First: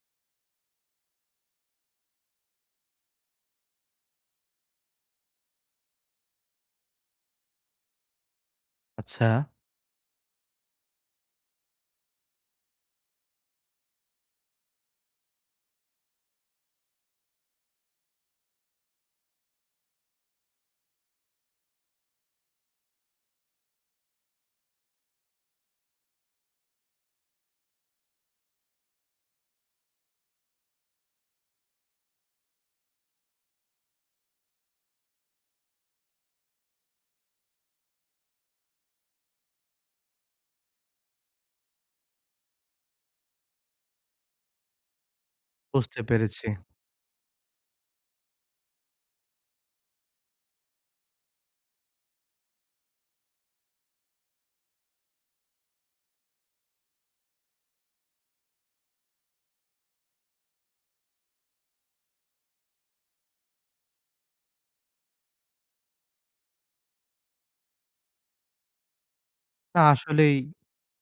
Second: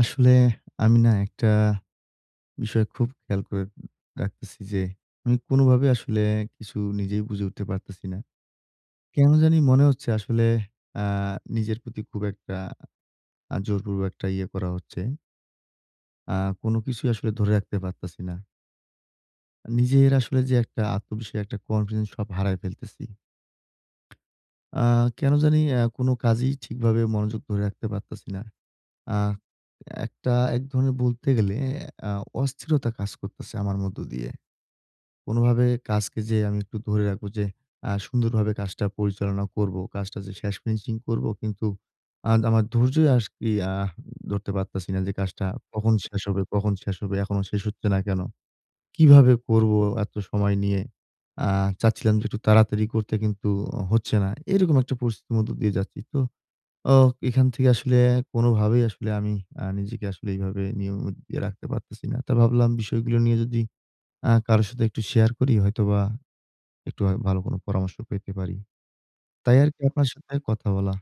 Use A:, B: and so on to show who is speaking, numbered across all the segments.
A: আসলে আমি না একটা বিষয় খুব খেয়াল করে রাখতেছি যে আমি কোনোভাবে আসলে কিছু নিজেই বুঝে উঠতে পারতেছি না।
B: আচ্ছা,
A: কেন জানি মনে হচ্ছে আসলে আ নিজের প্রতি খুব একটা জোরপূর্বক একটা ইয়ে করা হচ্ছে। কোনো কিছুই আসলে ধরে রাখতে পারতেছি না। নিজের আসলে যে একটা আত্মবিশ্বাস, একটা কনফিডেন্স সব হারায় ফেলতেছি। আ কেন জানি কোনো কাজেই ঠিকভাবে মনোযোগ ধরে রাখতে পারতেছি না। আ একটা এক ধরনের বলতে গেলে আ অস্থিরতা কাজ করতেছে আমার মধ্য দিয়ে। কোনোভাবে কাজকে যে আমি একটু ধরে রাখবো, যে সুন্দরভাবে কাজটা পরিচালনা করব, কাজটা যে শেষ ফিনিশিং করব, কিন্তু আমার ধৈর্যই আজকি ধরতে পারতাছি না যে কাজটা কখন
B: বুঝতে
A: শেষ হবে,
B: পেরেছি।
A: কখন শেষ হবে? এখনো শেষ হচ্ছে না কেন? কিভাবে করব এত সময় নিয়ে? আ চাচ্ছিলাম যে একটু তাড়াতাড়ি করতে, কিন্তু হচ্ছে না। এরকম একটা পরিস্থিতির মধ্য দিয়ে যাচ্ছি। তো অ এখান থেকে আসলে কোনোভাবেই আসলে আমি নিজেকে আসলে এইভাবে নিয়মিত দিয়ে রাখতে পারতেছি না। তা ভাবলাম, বিষয়গুলো নিয়ে যদি কারো সাথে একটু শেয়ার করি, হয়তোবা একটু ভালো কোনো পরামর্শ পেতে পারি। তাই আরকি
B: না
A: আপনার সাথে
B: আসলেই
A: কথা বলা।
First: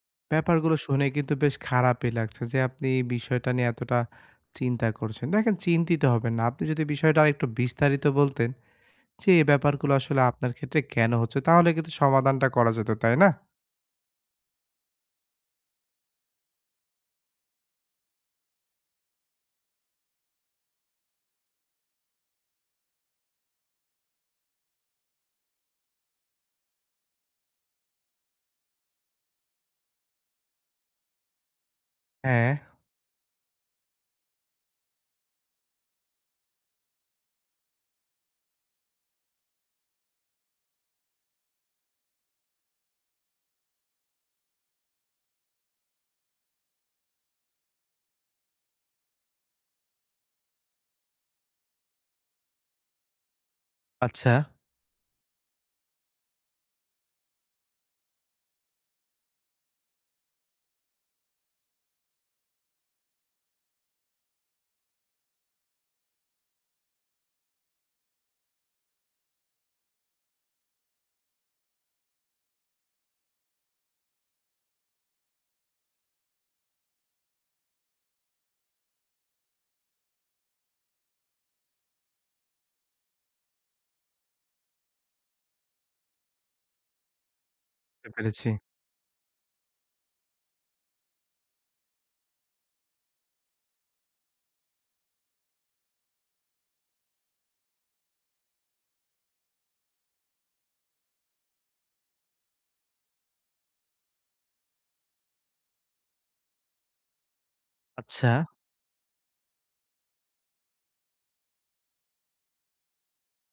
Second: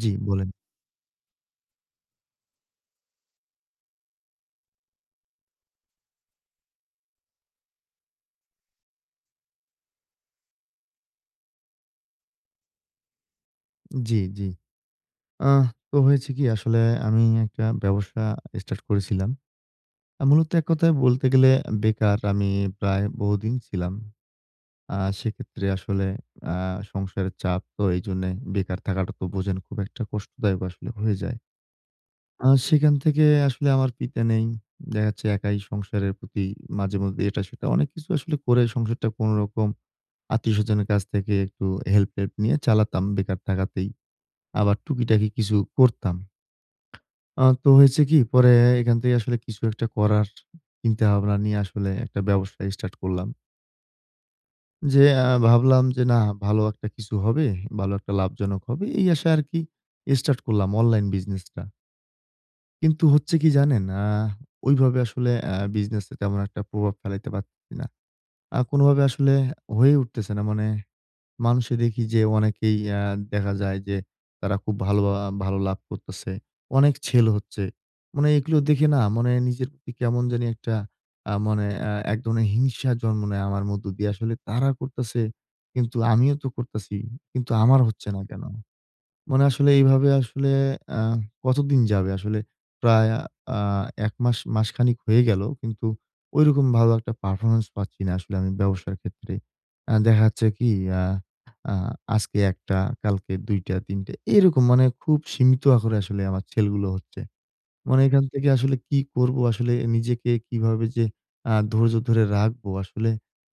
A: জি, বলেন।
B: ব্যাপারগুলো শুনে কিন্তু বেশ খারাপই লাগছে যে আপনি এই বিষয়টা নিয়ে এতটা চিন্তা করছেন। দেখেন চিন্তিত হবেন না। আপনি যদি বিষয়টা আরেকটু বিস্তারিত বলতেন যে এই ব্যাপারগুলো আসলে আপনার ক্ষেত্রে কেন হচ্ছে তাহলে কিন্তু সমাধানটা করা যেত, তাই না?
A: জি, জি। আহ তো হয়েছে কি আসলে, আমি একটা ব্যবসা স্টার্ট করেছিলাম। মূলত এক কথায় বলতে গেলে বেকার আমি প্রায় বহুদিন ছিলাম। সেক্ষেত্রে আসলে আ সংসারের চাপ তো, এইজন্যে বেকার থাকাটা তো বোঝেন, খুব একটা কষ্টদায়ক আসলে হয়ে যায়।
B: হ্যাঁ,
A: সেখান থেকে আসলে, আমার পিতা নেই। দেখা যাচ্ছে একাই সংসারের প্রতি মাঝেমধ্যে এটা-সেটা অনেক কিছু আসলে করে সংসারটা কোনরকম আত্মীয়স্বজনের কাছ থেকে একটু হেল্প-টেল্প নিয়ে চালাতাম বেকার থাকাতেই। আবার টুকিটাকি কিছু করতাম। তো হয়েছে কি? পরে এখান থেকে আসলে কিছু একটা করার চিন্তাভাবনা নিয়ে আসলে একটা ব্যবসা স্টার্ট করলাম।
B: আচ্ছা,
A: যে ভাবলাম যে না, ভালো একটা কিছু হবে, ভালো একটা লাভজনক হবে। এই আশায় আরকি স্টার্ট করলাম অনলাইন বিজনেসটা। কিন্তু হচ্ছে কি জানেন? ওইভাবে আসলে বিজনেসে তেমন একটা প্রভাব ফেলাইতে পারতেছি না। কোনোভাবে আসলে হয়ে উঠতেছে না। মানে মানুষে দেখি যে অনেকেই দেখা যায় যে তারা খুব ভালো ভালো লাভ করতেছে। অনেক সেল হচ্ছে। মানে এগুলো দেখে না, মানে নিজের প্রতি কেমন জানি একটা মানে এক ধরনের হিংসা জন্ম নেয় আমার মধ্য দিয়ে। আসলে তারা করতেছে, কিন্তু আমিও তো করতেছি। কিন্তু আমার হচ্ছে
B: বুঝতে
A: না কেন?
B: পেরেছি।
A: মানে আসলে এইভাবে আসলে আ কতদিন যাবে? আসলে প্রায় আ ১ মাস, মাসখানেক হয়ে গেল। কিন্তু ঐরকম ভালো একটা পারফরম্যান্স পাচ্ছি না আসলে আমি ব্যবসার ক্ষেত্রে। দেখা যাচ্ছে কি আ আ আজকে ১ টা, কালকে ২ টা, ৩ টা এরকম, মানে খুব সীমিত আকারে আসলে আমার সেলগুলো হচ্ছে। মানে এখান
B: আচ্ছা,
A: থেকে আসলে কি করব? আসলে নিজেকে কিভাবে যে ধৈর্য ধরে রাখবো আসলে,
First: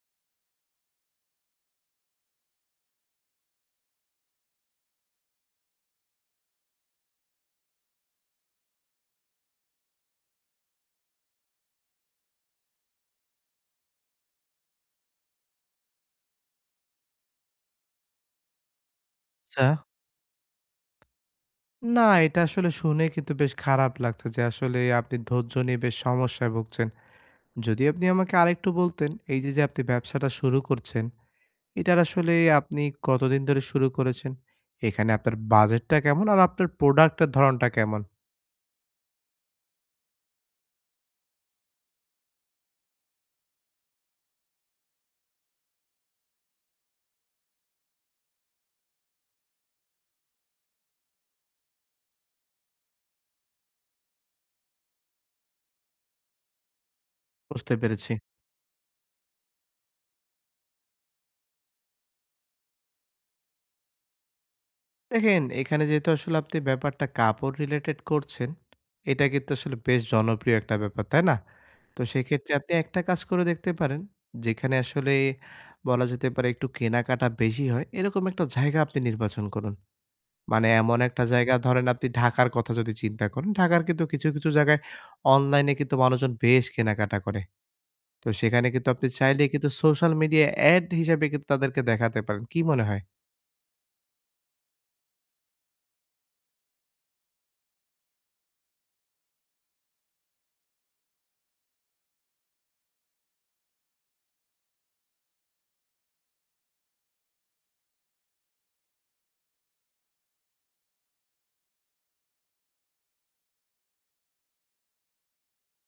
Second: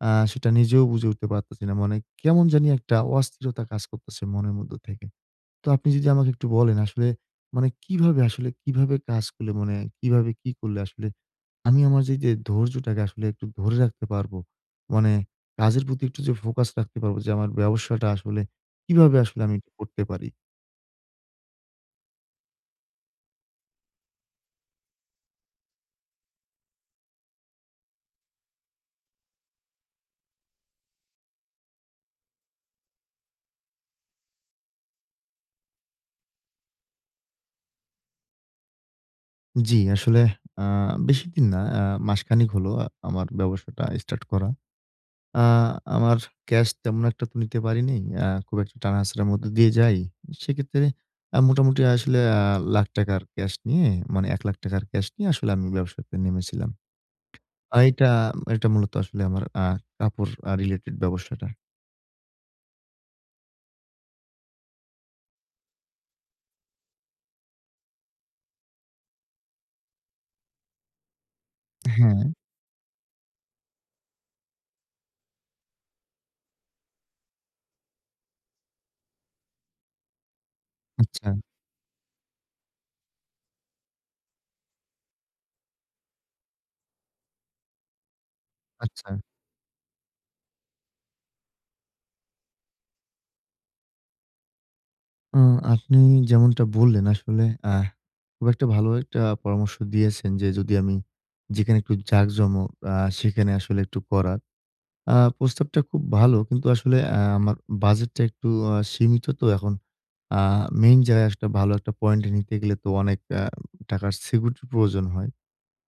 A: সেটা নিজেও বুঝে উঠতে পারতেছি না। মানে কেমন জানি একটা অস্থিরতা কাজ করতেছে মনের মধ্য থেকে। তো আপনি যদি আমাকে একটু বলেন আসলে, মানে কিভাবে আসলে, কিভাবে কাজ করলে, মানে কিভাবে কি করলে আসলে, আমি আমার যে ধৈর্যটাকে আসলে একটু ধরে রাখতে পারবো? মানে কাজের প্রতি একটু যে ফোকাস রাখতে পারবো যে আমার ব্যবসাটা আসলে কিভাবে আসলে আমি
B: আচ্ছা।
A: এটা করতে পারি?
B: না এটা আসলে শুনে কিন্তু বেশ খারাপ লাগছে যে আসলে আপনি ধৈর্য নিয়ে বেশ সমস্যায় ভুগছেন। যদি আপনি আমাকে আরেকটু বলতেন এই যে, যে আপনি ব্যবসাটা শুরু করছেন এটার আসলে আপনি কতদিন ধরে শুরু করেছেন? এখানে আপনার বাজেটটা কেমন? আর আপনার প্রোডাক্টের ধরনটা কেমন?
A: জি, আসলে আ বেশিদিন না, মাসখানেক হলো আমার ব্যবসাটা স্টার্ট করা। আ আমার ক্যাশ তেমন একটা তো নিতে পারিনি। খুব একটা টানাহেঁচড়ার মধ্য দিয়ে যাই। সেক্ষেত্রে মোটামুটি আসলে ৳1,00,000 র ক্যাশ নিয়ে, মানে ৳1,00,000 র ক্যাশ নিয়ে আসলে আমি ব্যবসাতে নেমেছিলাম।
B: বুঝতে
A: এটা
B: পেরেছি।
A: এটা মূলত আসলে আমার কাপড় রিলেটেড ব্যবসাটা।
B: দেখেন, এখানে যেহেতু আসলে আপনি ব্যাপারটা কাপড় রিলেটেড করছেন, এটা কিন্তু আসলে বেশ জনপ্রিয় একটা ব্যাপার, তাই না? তো
A: হ্যাঁ,
B: সেক্ষেত্রে আপনি একটা কাজ করে দেখতে পারেন, যেখানে আসলে বলা যেতে পারে একটু কেনাকাটা বেশি হয়, এরকম একটা জায়গা আপনি নির্বাচন করুন। মানে এমন একটা
A: আচ্ছা,
B: জায়গা ধরেন আপনি ঢাকার কথা যদি চিন্তা করেন, ঢাকার কিন্তু কিছু জায়গায় অনলাইনে কিন্তু মানুষজন বেশ কেনাকাটা করে। তো সেখানে কিন্তু আপনি
A: আচ্ছা।
B: চাইলে কিন্তু সোশ্যাল মিডিয়া এড হিসাবে কিন্তু তাদেরকে দেখাতে পারেন। কি মনে হয়?
A: আ আপনি যেমনটা বললেন আসলে, আহ খুব একটা ভালো একটা পরামর্শ দিয়েছেন, যে যদি আমি যেখানে একটু জাঁকজমক সেখানে আসলে একটু করা। প্রস্তাবটা খুব ভালো। কিন্তু আসলে আমার বাজেটটা একটু সীমিত তো এখন। আ মেইন জায়গায় একটা ভালো একটা পয়েন্টে নিতে গেলে তো অনেক টাকার সিকিউরিটির প্রয়োজন হয়।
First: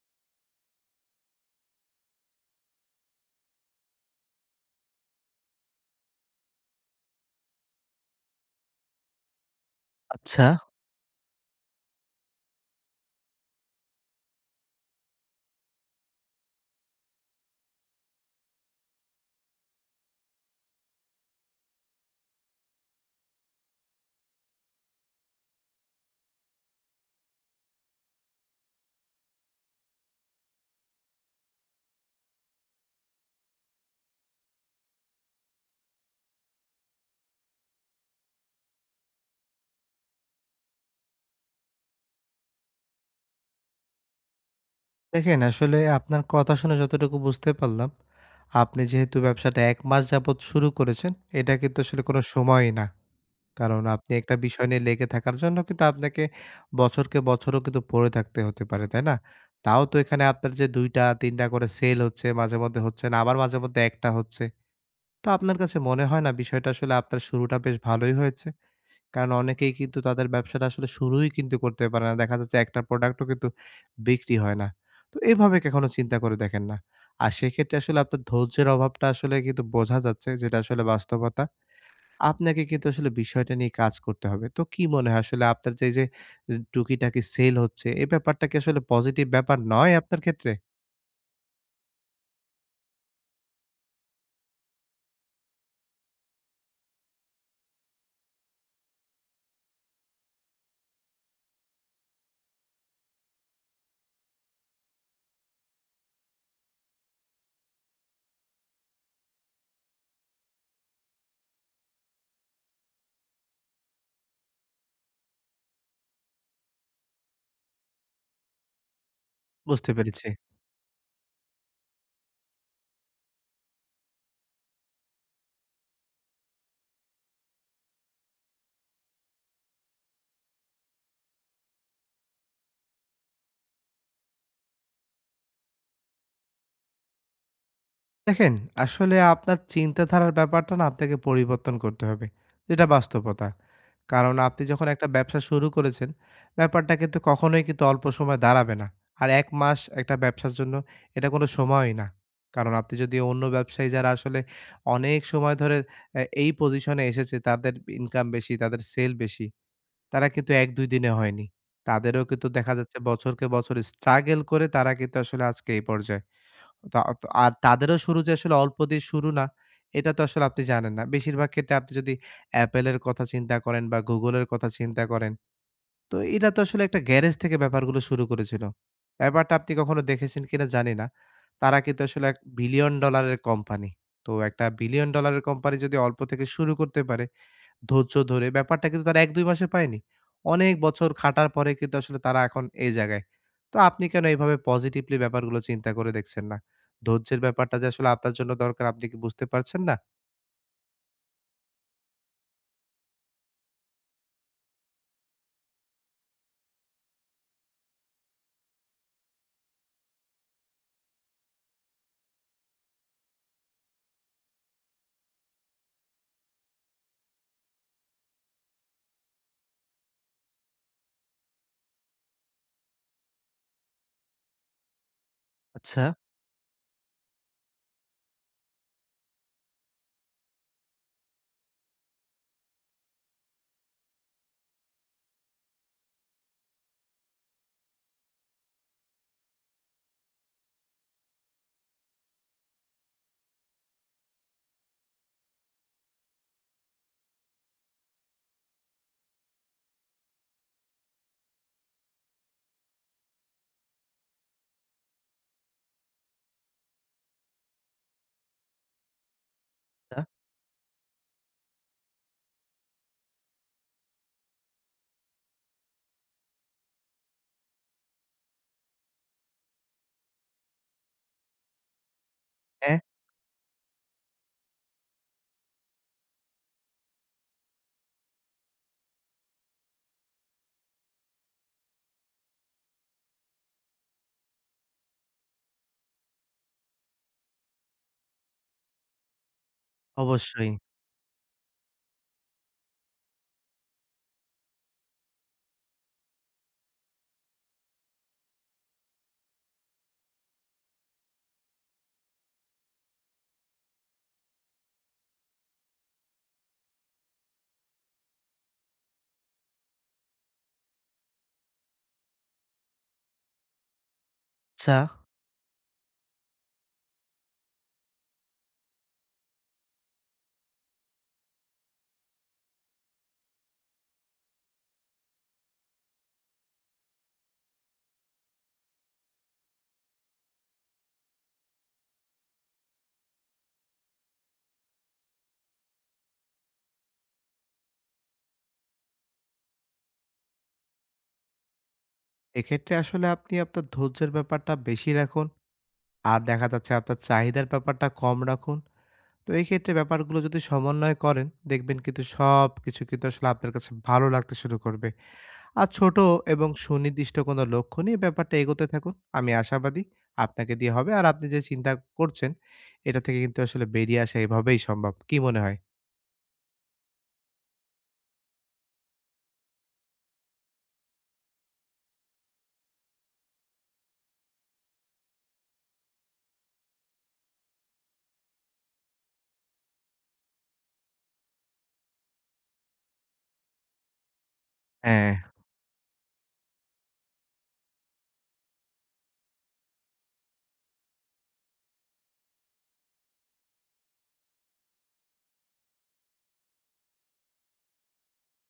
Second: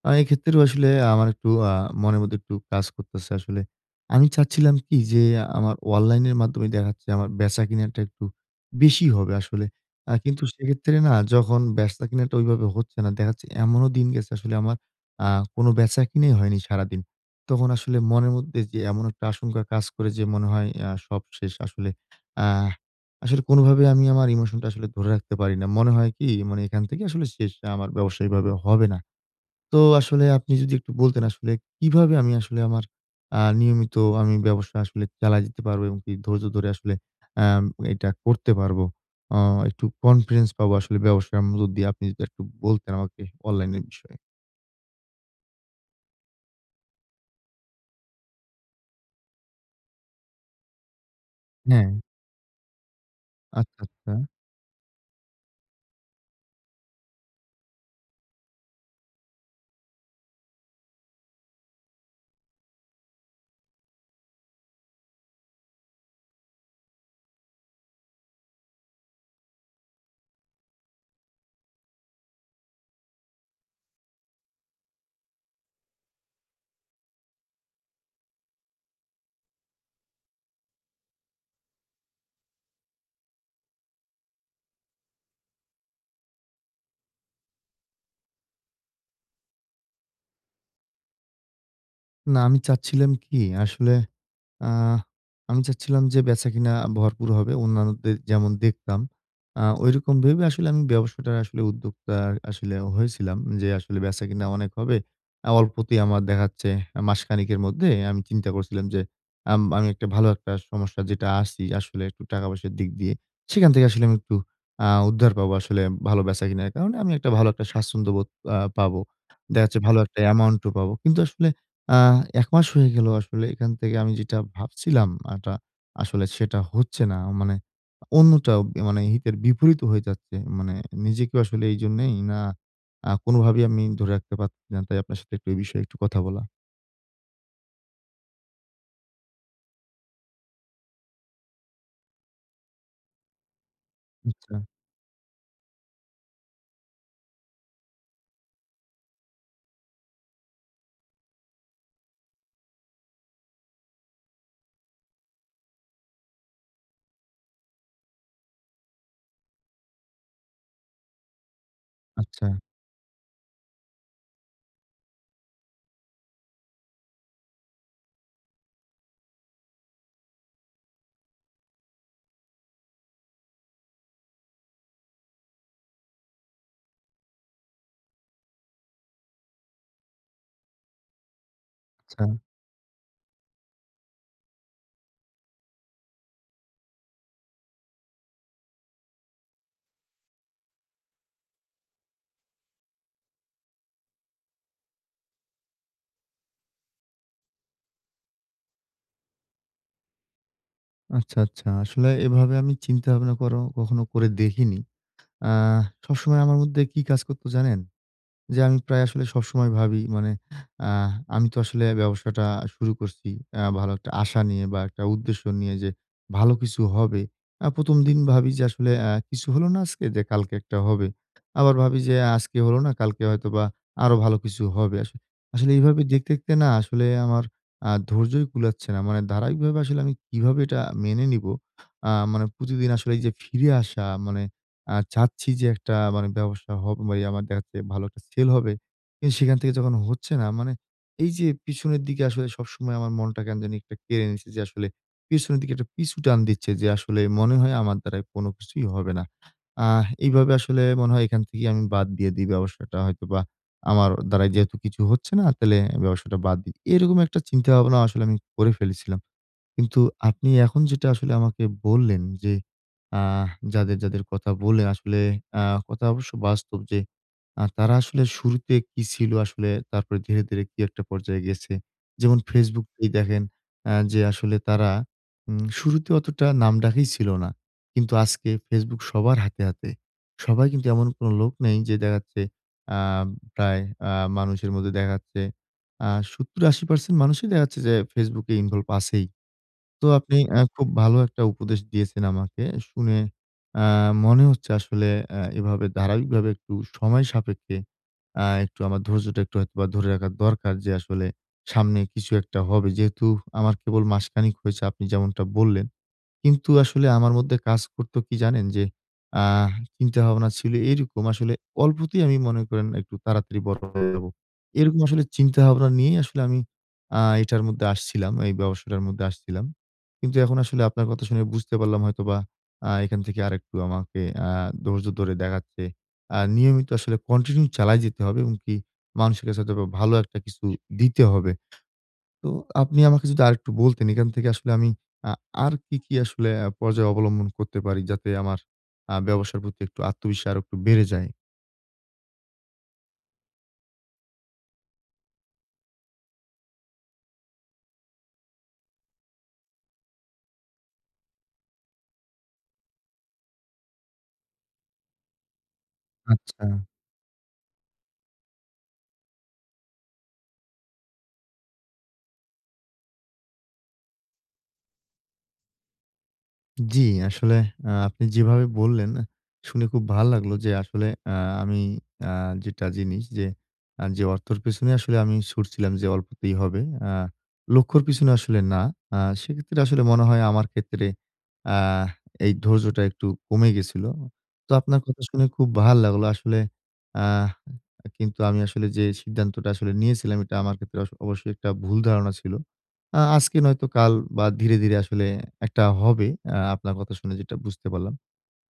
A: এক্ষেত্রেও আসলে আমার একটু মনের মধ্যে একটু কাজ করতেছে আসলে। আমি চাচ্ছিলাম কি যে আমার অনলাইনের মাধ্যমে দেখা যাচ্ছে আমার বেচা-কিনাটা একটু বেশি হবে আসলে। কিন্তু
B: আচ্ছা।
A: সেক্ষেত্রে না, যখন বেচা-কিনাটা ওইভাবে হচ্ছে না, দেখা যাচ্ছে এমনও দিন গেছে আসলে আমার আ কোনো বেচা-কিনাই হয়নি সারাদিন। তখন আসলে মনের মধ্যে যে এমন একটা আশঙ্কা কাজ করে যে মনে হয় সব শেষ আসলে। আহ আসলে কোনোভাবে আমি আমার ইমোশনটা আসলে ধরে রাখতে পারি না। মনে হয় কি, মানে এখান থেকে আসলে শেষ। আমার ব্যবসা এভাবে হবে না। তো আসলে আপনি যদি একটু বলতেন আসলে, কিভাবে আমি আসলে আমার নিয়মিত আমি ব্যবসা আসলে চালায় যেতে পারবো এবং কি ধৈর্য ধরে আসলে আম এটা করতে পারবো? অ একটু কনফিডেন্স পাবো আসলে ব্যবসার মধ্য দিয়ে, আপনি যদি একটু বলতেন আমাকে অনলাইনের বিষয়ে।
B: দেখেন আসলে আপনার কথা শুনে যতটুকু বুঝতে পারলাম, আপনি যেহেতু ব্যবসাটা ১ মাস যাবত শুরু করেছেন, এটা কিন্তু
A: হ্যাঁ।
B: আসলে কোনো সময়ই না।
A: আচ্ছা,
B: কারণ আপনি
A: আচ্ছা।
B: একটা বিষয় নিয়ে লেগে থাকার জন্য কিন্তু আপনাকে বছরকে বছরও কিন্তু পড়ে থাকতে হতে পারে, তাই না? তাও তো এখানে আপনার যে ২ টা ৩ টা করে সেল হচ্ছে, মাঝে মধ্যে হচ্ছে না, আবার মাঝে মধ্যে ১ টা হচ্ছে। তো আপনার কাছে মনে হয় না বিষয়টা আসলে আপনার শুরুটা বেশ ভালোই হয়েছে? কারণ অনেকেই কিন্তু তাদের ব্যবসাটা আসলে শুরুই কিন্তু করতে পারে না। দেখা যাচ্ছে একটা প্রোডাক্টও কিন্তু বিক্রি হয় না। তো এভাবে কখনো চিন্তা করে দেখেন না। আর সেক্ষেত্রে আসলে আপনার ধৈর্যের অভাবটা আসলে কিন্তু বোঝা যাচ্ছে যেটা আসলে বাস্তবতা। আপনাকে কিন্তু আসলে বিষয়টা নিয়ে কাজ করতে হবে। তো কি মনে হয় আসলে আপনার যে, এই যে টুকিটাকি সেল হচ্ছে এই ব্যাপারটা কি আসলে পজিটিভ ব্যাপার নয় আপনার ক্ষেত্রে?
A: না, আমি চাচ্ছিলাম কি আসলে, আহ আমি চাচ্ছিলাম যে বেচাকেনা ভরপুর হবে। অন্যান্যদের যেমন দেখতাম, ঐরকম ভেবে আসলে আমি ব্যবসাটার আসলে উদ্যোক্তা আসলে হয়েছিলাম যে আসলে বেচাকেনা অনেক হবে। অল্পতেই আমার দেখাচ্ছে মাসখানেকের মধ্যে আমি চিন্তা করছিলাম যে আমি একটা ভালো একটা সমস্যা যেটা আছি আসলে একটু টাকা-পয়সার দিক দিয়ে, সেখান থেকে আসলে আমি একটু উদ্ধার পাবো আসলে, ভালো বেচাকেনার কারণে আমি একটা ভালো একটা স্বাচ্ছন্দ্য বোধ পাবো। দেখা যাচ্ছে
B: বুঝতে
A: ভালো একটা
B: পেরেছি।
A: অ্যামাউন্টও পাবো। কিন্তু আসলে আ ১ মাস হয়ে গেল আসলে, এখান থেকে আমি যেটা ভাবছিলাম আটা আসলে সেটা হচ্ছে না। মানে অন্যটা, মানে হিতের বিপরীত হয়ে যাচ্ছে। মানে নিজেকে আসলে এইজন্যেই না কোনভাবেই আমি ধরে রাখতে পারছি না। তাই আপনার সাথে একটু এই বিষয়ে একটু কথা বলা।
B: দেখেন, আসলে আপনার চিন্তাধারার ব্যাপারটা না আপনাকে পরিবর্তন করতে হবে। এটা বাস্তবতা। কারণ
A: আচ্ছা,
B: আপনি যখন একটা ব্যবসা শুরু করেছেন, ব্যাপারটা কিন্তু কখনোই কিন্তু অল্প সময় দাঁড়াবে না। আর ১ মাস একটা ব্যবসার জন্য এটা কোনো সময়ই না। কারণ আপনি যদি অন্য ব্যবসায়ী যারা আসলে অনেক সময় ধরে এই পজিশনে এসেছে, তাদের ইনকাম বেশি, তাদের সেল বেশি, তারা কিন্তু ১-২ দিনে হয়নি। তাদেরও কিন্তু
A: আচ্ছা,
B: দেখা যাচ্ছে বছরকে বছর struggle করে তারা কিন্তু আসলে আজকে এই পর্যায়ে। তা ত আর তাদেরও শুরু যে আসলে অল্প দিয়ে শুরু না, এটা তো আসলে আপনি জানেন না। বেশিরভাগ ক্ষেত্রে আপনি যদি Apple এর কথা চিন্তা করেন বা Google এর কথা চিন্তা করেন, তো এটা তো আসলে একটা গ্যারেজ থেকে ব্যাপারগুলো শুরু করেছিল। ব্যাপারটা আপনি কখনো দেখেছেন কিনা জানি না। তারা কিন্তু
A: আচ্ছা,
B: আসলে ১ বিলিয়ন ডলারের কোম্পানি। তো ১ বিলিয়ন ডলারের কোম্পানি যদি অল্প থেকে শুরু করতে পারে ধৈর্য ধরে ব্যাপারটা কিন্তু তারা ১-২ মাসে পায়নি। অনেক বছর খাটার পরে কিন্তু আসলে তারা এখন এই জায়গায়। তো আপনি কেন এভাবে পজিটিভলি ব্যাপারগুলো চিন্তা করে দেখছেন না? ধৈর্যের ব্যাপারটা যে আসলে আপনার জন্য দরকার আপনি কি বুঝতে পারছেন না?
A: আচ্ছা, আচ্ছা। আসলে এভাবে আমি চিন্তা ভাবনা করো কখনো করে দেখিনি। আ সবসময় আমার মধ্যে কি কাজ করতো জানেন? যে আমি প্রায় আসলে সবসময় ভাবি, মানে আ আমি তো আসলে ব্যবসাটা শুরু করছি ভালো একটা আশা নিয়ে বা একটা উদ্দেশ্য নিয়ে, যে ভালো কিছু হবে। ১ম দিন ভাবি যে আসলে কিছু হলো না আজকে, যে কালকে একটা হবে। আবার ভাবি যে আজকে হলো না, কালকে হয়তোবা আরো ভালো কিছু হবে। আসলে
B: আচ্ছা,
A: এইভাবে দেখতে, দেখতে না আসলে আমার ধৈর্যই কুলাচ্ছে না। মানে ধারাবাহিকভাবে আসলে আমি কিভাবে এটা মেনে নিবো? মানে প্রতিদিন আসলে এই যে ফিরে আসা, মানে চাচ্ছি যে একটা, মানে ব্যবসা হবে, মানে আমার দেখা যাচ্ছে ভালো একটা সেল হবে। কিন্তু সেখান থেকে যখন হচ্ছে না, মানে এই যে পিছনের দিকে আসলে সবসময় আমার মনটা কেন জানি একটা কেড়ে নিচ্ছে, যে আসলে পিছনের দিকে একটা পিছু টান দিচ্ছে, যে আসলে মনে হয় আমার দ্বারা কোনো কিছুই হবে না। এইভাবে আসলে মনে হয়, এখান থেকেই আমি বাদ দিয়ে দিই ব্যবসাটা, হয়তোবা আমার দ্বারা যেহেতু কিছু হচ্ছে না, তাহলে ব্যবসাটা বাদ দিই। এরকম একটা চিন্তাভাবনা আসলে আমি করে ফেলেছিলাম। কিন্তু
B: আচ্ছা।
A: আপনি এখন যেটা আসলে আমাকে বললেন যে, আহ যাদের কথা বললেন আসলে, আ কথা অবশ্য বাস্তব, যে তারা আসলে শুরুতে কি ছিল আসলে, তারপরে ধীরে, ধীরে কি একটা পর্যায়ে গেছে। যেমন Facebook
B: হ্যাঁ?
A: এই দেখেন, যে আসলে তারা শুরুতে অতটা নামডাকই ছিল না। কিন্তু আজকে Facebook সবার হাতে, হাতে। সবাই কিন্তু, এমন কোনো লোক নেই যে দেখাচ্ছে, আ প্রায় আ মানুষের মধ্যে দেখা যাচ্ছে ৭০-৮০% মানুষই দেখা যাচ্ছে যে Facebook এ ইনভলভ আছেই। তো আপনি
B: অবশ্যই।
A: খুব ভালো একটা উপদেশ দিয়েছেন আমাকে। শুনে আ মনে হচ্ছে আসলে, এভাবে ধারাবাহিকভাবে একটু সময় সাপেক্ষে একটু আমার ধৈর্যটা একটু হয়তোবা ধরে রাখা দরকার, যে আসলে সামনে কিছু একটা হবে। যেহেতু আমার কেবল মাসখানেক হয়েছে, আপনি যেমনটা বললেন। কিন্তু আসলে আমার মধ্যে কাজ করত কি জানেন? যে আ চিন্তাভাবনা ছিল এরকম আসলে, অল্পতেই আমি মনে করেন একটু তাড়াতাড়ি বড় হয়ে যাব।
B: আচ্ছা।
A: এরকম আসলে চিন্তাভাবনা নিয়েই আসলে আমি এটার মধ্যে আসছিলাম, এই ব্যবসাটার মধ্যে আসছিলাম। কিন্তু এখন আসলে আপনার কথা শুনে বুঝতে পারলাম, হয়তোবা এখান থেকে আরেকটু আমাকে আ ধৈর্য ধরে দেখাচ্ছে। নিয়মিত আসলে কন্টিনিউ চালায় যেতে হবে এবং কি মানুষের কাছে হয়তোবা ভালো একটা কিছু দিতে হবে। তো আপনি আমাকে যদি আরেকটু বলতেন, এখান থেকে আসলে আমি আ আর কি, কি আসলে পর্যায় অবলম্বন করতে পারি যাতে আমার ব্যবসার প্রতি একটু আত্মবিশ্বাস আরো একটু বেড়ে যায়?
B: এক্ষেত্রে আসলে আপনি আপনার ধৈর্যের ব্যাপারটা বেশি রাখুন। আর দেখা যাচ্ছে আপনার চাহিদার ব্যাপারটা কম রাখুন। তো এই ক্ষেত্রে ব্যাপারগুলো যদি সমন্বয় করেন, দেখবেন কিন্তু সবকিছু কিন্তু আসলে আপনার কাছে ভালো লাগতে শুরু করবে। আর ছোট
A: আচ্ছা।
B: এবং সুনির্দিষ্ট কোনো লক্ষ্য নিয়ে ব্যাপারটা এগোতে থাকুন। আমি আশাবাদী আপনাকে দিয়ে হবে। আর আপনি যে চিন্তা করছেন এটা থেকে কিন্তু আসলে বেরিয়ে আসা এভাবেই সম্ভব। কি মনে হয়?
A: জি, আসলে আপনি যেভাবে বললেন, শুনে খুব ভাল লাগলো, যে আসলে আ আমি আ যেটা জিনিস যে, যে অর্থর পেছনে আসলে আমি ছুটছিলাম যে অল্পতেই হবে। আ লক্ষ্যর পিছনে আসলে না। সেক্ষেত্রে আসলে মনে হয় আমার ক্ষেত্রে আ এই ধৈর্যটা একটু কমে গেছিল। তো আপনার কথা
B: হ্যাঁ।
A: শুনে খুব ভাল লাগলো। আসলে আহ কিন্তু আমি আসলে যে সিদ্ধান্তটা আসলে নিয়েছিলাম, এটা আমার ক্ষেত্রে অবশ্যই একটা ভুল ধারণা ছিল। আজকে নয়তো কাল, বা ধীরে, ধীরে আসলে একটা হবে। আপনার কথা শুনে যেটা বুঝতে পারলাম।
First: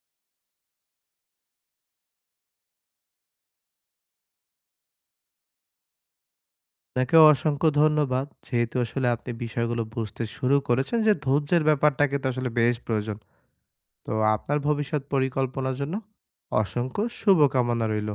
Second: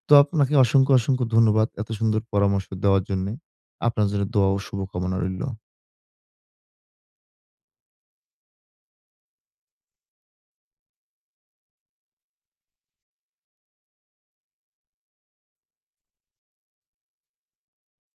A: তো আপনাকে অসংখ্য, অসংখ্য ধন্যবাদ এত সুন্দর পরামর্শ দেওয়ার জন্যে। আপনার জন্য দোয়া ও শুভকামনা রইল।
B: আপনাকেও অসংখ্য ধন্যবাদ যেহেতু আসলে আপনি বিষয়গুলো বুঝতে শুরু করেছেন যে ধৈর্যের ব্যাপারটাকে তো আসলে বেশ প্রয়োজন। তো আপনার ভবিষ্যৎ পরিকল্পনার জন্য অসংখ্য শুভকামনা রইল।